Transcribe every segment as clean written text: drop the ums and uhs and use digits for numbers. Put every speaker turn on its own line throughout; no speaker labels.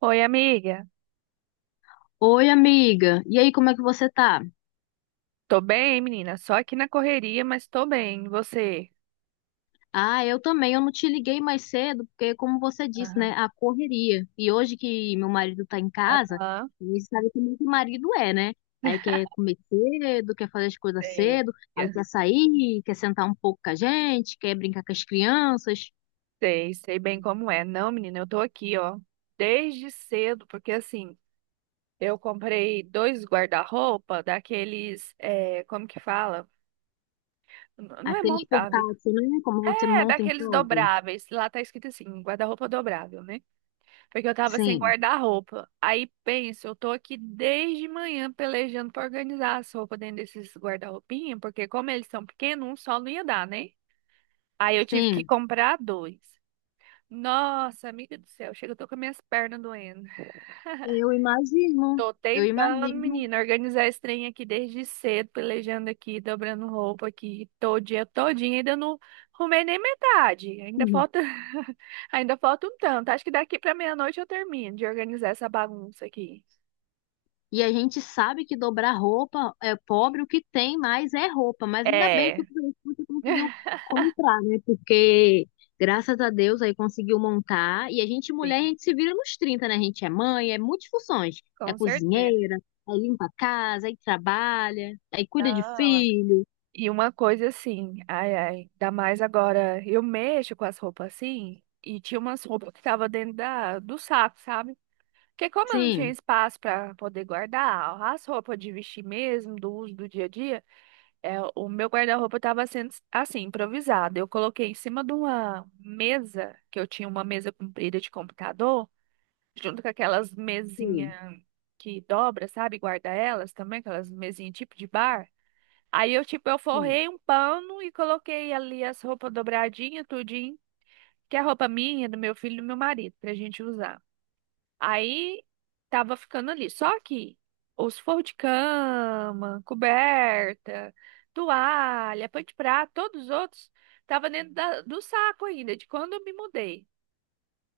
Oi, amiga.
Oi, amiga. E aí, como é que você tá?
Tô bem, menina. Só aqui na correria, mas tô bem. E você?
Ah, eu também. Eu não te liguei mais cedo, porque, como você disse, né,
Aham.
a correria. E hoje que meu marido tá em casa,
Aham.
e sabe como que marido é, né? Aí quer comer cedo, quer fazer as coisas
Sei.
cedo, aí quer sair, quer sentar um pouco com a gente, quer brincar com as crianças.
Sei, sei bem como é. Não, menina, eu tô aqui, ó, desde cedo, porque assim, eu comprei dois guarda-roupa daqueles, é, como que fala? Não é
Aqueles
montável.
portáteis, né? Como você
É,
monta em
daqueles
casa.
dobráveis. Lá tá escrito assim, guarda-roupa dobrável, né? Porque eu tava sem
Sim,
guarda-roupa. Aí penso, eu tô aqui desde manhã pelejando pra organizar as roupas dentro desses guarda-roupinhas, porque como eles são pequenos, um só não ia dar, né? Aí eu tive que
sim.
comprar dois. Nossa, amiga do céu, chega, eu tô com as minhas pernas doendo.
Eu imagino.
Tô
Eu
tentando,
imagino.
menina, organizar esse trem aqui desde cedo, pelejando aqui, dobrando roupa aqui, todo dia, todinho, ainda não arrumei nem metade. Ainda falta, ainda falta um tanto. Acho que daqui pra meia-noite eu termino de organizar essa bagunça aqui.
E a gente sabe que dobrar roupa é pobre, o que tem mais é roupa, mas ainda bem eu
É,
fico feliz que você conseguiu comprar, né? Porque graças a Deus aí conseguiu montar. E a gente, mulher, a
sim,
gente se vira nos trinta, né? A gente é mãe, é multifunções. É
com certeza.
cozinheira, aí limpa a casa, aí trabalha, aí cuida de
Não, amiga.
filho.
E uma coisa assim, ai, ai, ainda mais agora, eu mexo com as roupas assim, e tinha umas roupas que tava dentro do saco, sabe? Porque como eu não tinha
Sim,
espaço para poder guardar as roupas de vestir mesmo, do uso do dia a dia, é, o meu guarda-roupa estava sendo assim, improvisado. Eu coloquei em cima de uma mesa, que eu tinha uma mesa comprida de computador, junto com aquelas
sim,
mesinhas que dobra, sabe? Guarda elas também, aquelas mesinhas tipo de bar. Aí eu, tipo, eu
sim.
forrei um pano e coloquei ali as roupas dobradinhas, tudinho, que é a roupa minha, do meu filho e do meu marido, pra gente usar. Aí tava ficando ali. Só que os forros de cama, coberta, toalha, pano de prato, todos os outros tava dentro do saco ainda, de quando eu me mudei.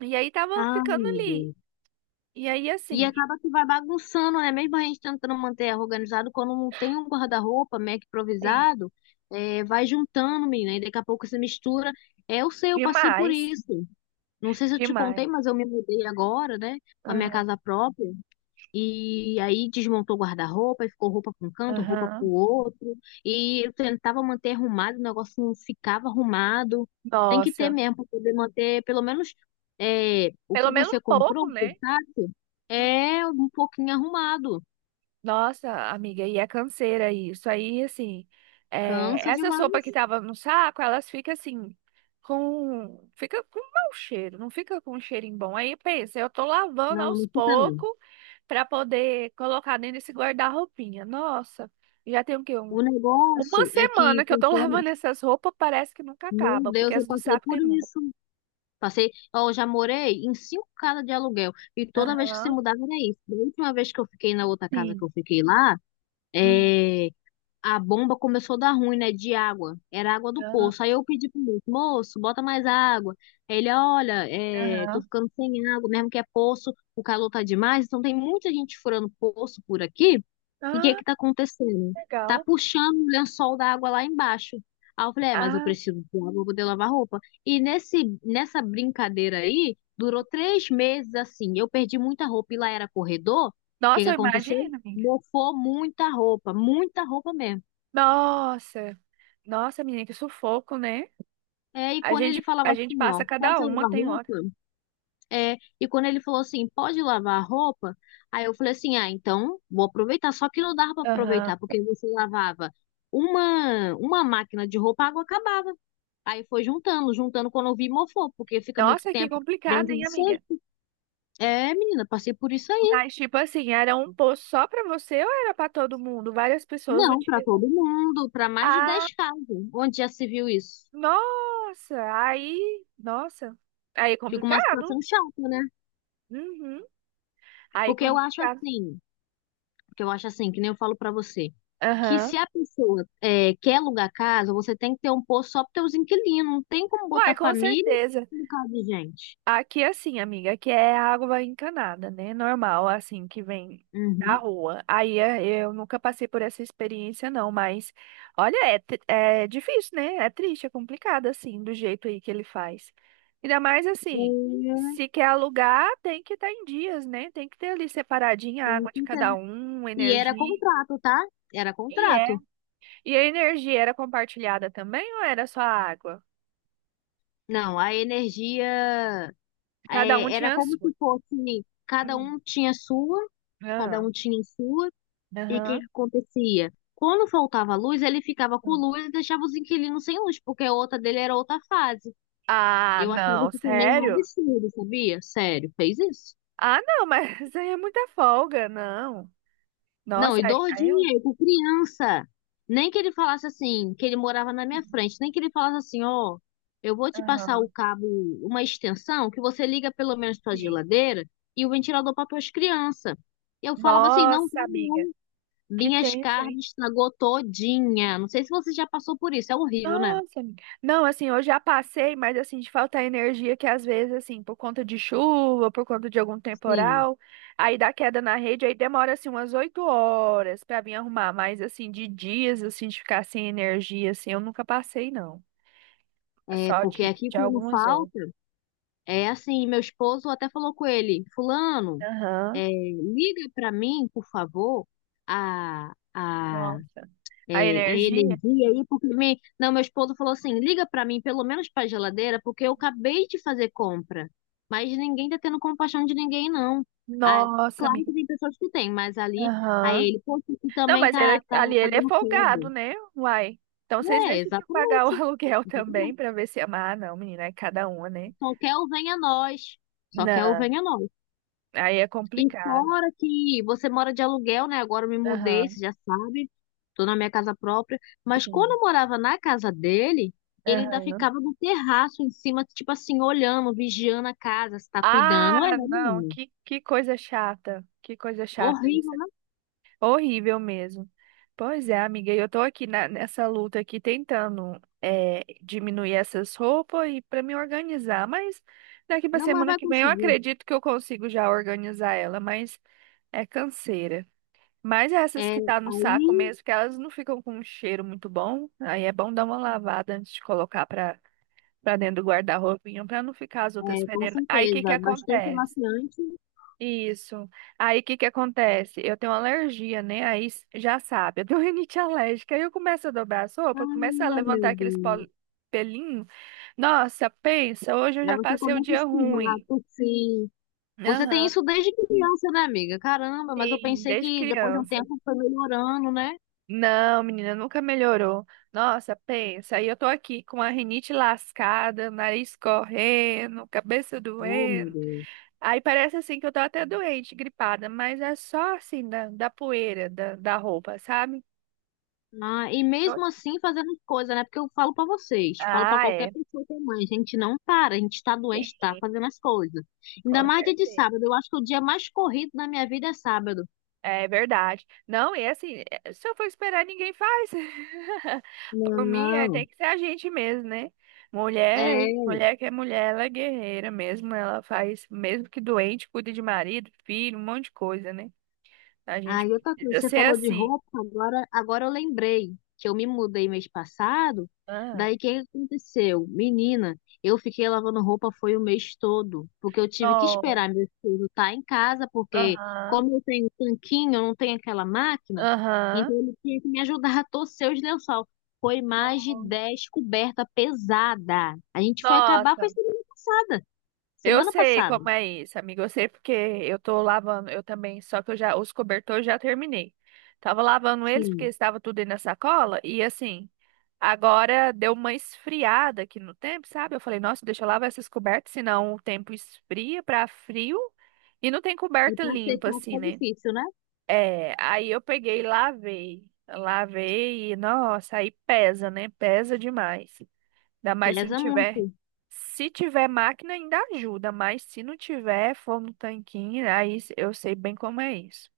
E aí tava
Ai,
ficando
meu
ali.
Deus.
E aí
E
assim,
acaba que vai bagunçando, né? Mesmo a gente tentando manter organizado, quando não tem um guarda-roupa meio que
sim,
improvisado, é, vai juntando, menina, e daqui a pouco se mistura. É, eu sei, eu passei por
demais,
isso. Não sei se eu te contei,
demais.
mas eu me mudei agora, né? Para minha
Aham,
casa própria. E aí desmontou o guarda-roupa e ficou roupa para um canto, roupa para
aham.
o outro. E eu tentava manter arrumado, o negócio não ficava arrumado. Tem que ter
Nossa,
mesmo para poder manter, pelo menos é, o
pelo
que
menos um
você comprou,
pouco,
o
né?
portátil, é um pouquinho arrumado.
Nossa, amiga, e é canseira isso. Aí, assim, é,
Cansa
essa sopa que
demais.
tava no saco, elas ficam assim, com. Fica com mau cheiro, não fica com um cheirinho bom. Aí pensa, eu tô lavando
Não,
aos
não fica não.
poucos pra poder colocar dentro desse guarda-roupinha. Nossa, já tem o quê? Um,
O
uma
negócio é que
semana que eu tô
conforme,
lavando essas roupas, parece que nunca
meu
acaba, porque
Deus, eu
as do
passei
saco
por
tem muito.
isso. Passei, ó, eu já morei em cinco casas de aluguel e toda vez que se
Aham,
mudava era isso. Da última vez que eu fiquei na outra casa que
sim.
eu fiquei lá,
Hum,
eh, a bomba começou a dar ruim, né, de água. Era água do
aham.
poço. Aí eu pedi pro moço, moço, bota mais água. Aí ele, olha, é, tô
Aham.
ficando sem água, mesmo que é poço, o calor tá demais, então tem muita gente furando poço por aqui. E o que é
Ah,
que tá acontecendo? Tá
legal.
puxando o lençol da água lá embaixo. Aí eu falei, é, mas eu
Ah,
preciso de água pra poder lavar roupa. E nessa brincadeira aí, durou 3 meses assim. Eu perdi muita roupa e lá era corredor. O que
nossa,
que
eu
aconteceu?
imagino, amiga.
Mofou muita roupa mesmo.
Nossa, nossa, menina, que sufoco, né?
É, e
A
quando
gente,
ele falava
a gente
assim, ó,
passa
pode
cada uma,
lavar
tem hora.
roupa? É, e quando ele falou assim, pode lavar a roupa? Aí eu falei assim, ah, então vou aproveitar. Só que não dava pra
Aham.
aproveitar, porque você lavava uma máquina de roupa, a água acabava. Aí foi juntando, juntando quando eu vi mofou, porque fica muito
Nossa, que
tempo
complicado,
dentro
hein,
de
amiga?
sede. É, menina, passei por isso aí.
Mas, tipo assim, era um posto só pra você ou era pra todo mundo? Várias pessoas
Não, pra
utilizavam.
todo mundo, pra mais de
Ah,
10 casas. Onde já se viu isso?
nossa, nossa, aí é
Fica uma
complicado.
situação chata, né?
Uhum, aí é
Porque eu acho
complicado.
assim. Porque eu acho assim, que nem eu falo pra você, que
Aham.
se a pessoa é, quer alugar casa, você tem que ter um posto só para teus inquilinos. Não tem como
Uai,
botar
com
família
certeza.
no caso de gente.
Aqui é assim, amiga, aqui é água encanada, né? Normal, assim, que vem da
Uhum.
rua. Aí é, eu nunca passei por essa experiência, não, mas olha, é, é difícil, né? É triste, é complicado, assim, do jeito aí que ele faz. Ainda mais assim,
É,
se quer alugar, tem que estar em dias, né? Tem que ter ali separadinha a
tem
água
que
de cada
entender.
um,
E era
energia.
contrato, tá? Era
E é.
contrato.
E a energia era compartilhada também ou era só a água?
Não, a energia
Cada um
é, era
tinha a
como
sua.
se fosse cada
Hum.
um tinha a sua, cada
Ah,
um tinha a sua, e o que
aham.
que acontecia? Quando faltava luz, ele ficava com luz e deixava os inquilinos sem luz, porque a outra dele era outra fase.
Ah,
Eu achava
não,
isso também um
sério?
absurdo, sabia? Sério, fez isso?
Ah, não, mas isso aí é muita folga, não.
Não,
Nossa,
e
aí, aí eu.
doidinha, com criança. Nem que ele falasse assim, que ele morava na minha frente, nem que ele falasse assim, ó, eu vou te passar o
Aham,
cabo, uma extensão, que você liga pelo menos tua
sim.
geladeira e o ventilador para tuas crianças. Eu falava assim, não, tá
Nossa,
bom.
amiga, que
Minhas
tenso, hein?
carnes estragou todinha. Não sei se você já passou por isso, é horrível, né?
Nossa, amiga. Não, assim, eu já passei, mas assim, de faltar energia que às vezes, assim, por conta de chuva, por conta de algum
Sim.
temporal, aí dá queda na rede, aí demora, assim, umas oito horas pra vir arrumar, mas assim, de dias, assim, de ficar sem energia, assim, eu nunca passei, não.
É,
Só
porque aqui
de
quando
algumas horas.
falta, é assim, meu esposo até falou com ele, fulano,
Aham.
é, liga para mim, por favor, a, a,
Nossa.
é,
A
a
energia?
energia aí, porque me... não, meu esposo falou assim, liga para mim pelo menos para a geladeira, porque eu acabei de fazer compra, mas ninguém tá tendo compaixão de ninguém, não. Ah,
Nossa,
claro
amiga.
que tem pessoas que têm, mas ali, aí
Aham.
ele, poxa, aqui
Não,
também
mas
tá,
ali ele é
dando queda.
folgado, né? Uai. Então vocês
É,
deixam de pagar o
exatamente.
aluguel também
Exatamente.
pra ver se ama. Ah, não, menina, é cada uma, né?
Só quer o venha nós. Só quer o
Não,
venha nós.
aí é
E
complicado.
fora que você mora de aluguel, né? Agora eu me mudei,
Aham,
você já sabe. Tô na minha casa própria. Mas quando
sim.
eu morava na casa dele, ele ainda
Aham.
ficava no terraço em cima, tipo assim, olhando, vigiando a casa, se tá cuidando. É,
Ah, não,
menino.
que coisa chata. Que coisa chata isso.
Horrível, né?
Horrível mesmo. Pois é, amiga, e eu tô aqui nessa luta aqui tentando é, diminuir essas roupas e para me organizar, mas daqui pra
Não, mas
semana
vai
que vem eu
conseguir.
acredito que eu consigo já organizar ela, mas é canseira. Mas essas
É,
que tá no saco
aí,
mesmo, que elas não ficam com um cheiro muito bom, aí é bom dar uma lavada antes de colocar para dentro do guarda-roupinha para não ficar as outras
é, com
fedendo. Aí o que que
certeza, bastante
acontece?
amaciante.
Isso. Aí o que que acontece? Eu tenho alergia, né? Aí já sabe, eu tenho rinite alérgica. Aí eu começo a dobrar a sopa, começo a
Ah, meu
levantar aqueles
Deus.
pelinhos. Nossa, pensa, hoje eu
Aí
já
você
passei o
começa a
dia
espirrar,
ruim.
tossir. Você tem
Aham,
isso desde criança, né, amiga? Caramba, mas eu
sim,
pensei
desde
que depois de um
criança.
tempo foi melhorando, né?
Não, menina, nunca melhorou. Nossa, pensa, aí eu tô aqui com a rinite lascada, nariz correndo, cabeça
Oh, meu
doendo.
Deus.
Aí parece assim que eu tô até doente, gripada, mas é só assim da poeira da roupa, sabe?
Ah, e mesmo assim fazendo as coisas, né? Porque eu falo pra vocês, falo pra
Ah,
qualquer
é.
pessoa que é mãe, a gente não para, a gente tá doente, tá
Sim,
fazendo as coisas. Ainda
com
mais dia de
certeza.
sábado, eu acho que o dia mais corrido da minha vida é sábado.
É verdade. Não, e assim, se eu for esperar, ninguém faz. Por mim, é, tem
Não.
que ser a gente mesmo, né? Mulher,
É.
mulher que é mulher, ela é guerreira mesmo. Ela faz, mesmo que doente, cuida de marido, filho, um monte de coisa, né? A gente
Ah, e outra coisa,
precisa
você
ser
falou de
assim.
roupa, agora, agora eu lembrei que eu me mudei mês passado.
Ah,
Daí o que aconteceu? Menina, eu fiquei lavando roupa foi o mês todo, porque eu tive que
não.
esperar meu filho estar em casa, porque
Aham.
como eu tenho tanquinho, eu não tenho aquela máquina,
Aham.
então ele tinha que me ajudar a torcer os lençol. Foi mais de
Não.
10 coberta pesada. A gente foi acabar foi
Nossa.
semana passada.
Eu
Semana
sei
passada.
como é isso, amigo. Eu sei porque eu tô lavando, eu também, só que eu já, os cobertores eu já terminei. Tava lavando eles porque
Sim.
estava tudo aí na sacola e assim, agora deu uma esfriada aqui no tempo, sabe? Eu falei, nossa, deixa eu lavar essas cobertas, senão o tempo esfria pra frio e não tem
E
coberta
pra
limpa
secar
assim,
fica
né?
difícil, né?
É, aí eu peguei e lavei. Lavei e, nossa, aí pesa, né? Pesa demais. Ainda mais se não
Pesa muito.
tiver. Se tiver máquina, ainda ajuda, mas se não tiver, for no tanquinho, aí eu sei bem como é isso.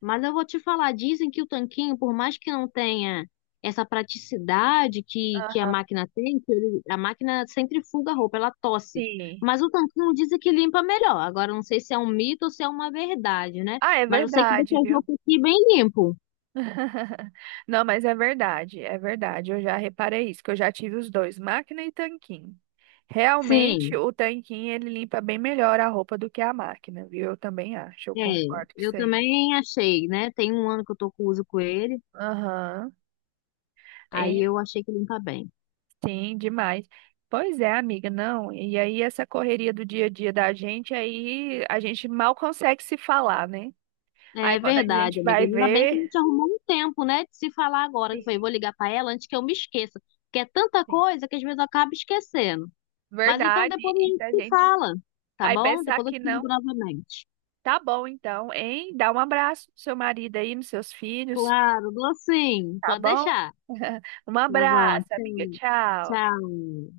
Mas eu vou te falar, dizem que o tanquinho, por mais que não tenha essa praticidade que a
Aham.
máquina tem, que a máquina centrifuga a roupa, ela tosse.
Sim.
Mas o tanquinho dizem que limpa melhor. Agora, eu não sei se é um mito ou se é uma verdade, né?
Ah, é
Mas eu sei que deixa
verdade,
as
viu?
roupas aqui bem limpo.
Não, mas é verdade, é verdade. Eu já reparei isso, que eu já tive os dois, máquina e tanquinho. Realmente,
Sim,
o tanquinho ele limpa bem melhor a roupa do que a máquina, viu? Eu também acho, eu
é.
concordo com
Eu
isso aí.
também achei, né? Tem um ano que eu tô com uso com ele,
Aham.
aí eu achei que limpa bem.
Sim, demais. Pois é, amiga, não. E aí essa correria do dia a dia da gente, aí a gente mal consegue se falar, né? Aí
É
quando a
verdade,
gente
amiga.
vai
Ainda bem que a
ver,
gente arrumou um tempo, né, de se falar agora. Eu falei,
sim,
vou ligar pra ela antes que eu me esqueça. Porque é tanta
sim.
coisa que às vezes eu acabo esquecendo. Mas então
Verdade,
depois a
e
gente
da
se
gente
fala, tá
aí tá.
bom?
Pensar
Depois eu
que
te
não,
ligo novamente.
tá bom então, hein? Dá um abraço pro seu marido aí, nos seus filhos,
Claro, dou sim.
tá
Pode
bom?
deixar.
Um
Tá bom,
abraço, amiga.
tchau.
Tchau.
Tchau.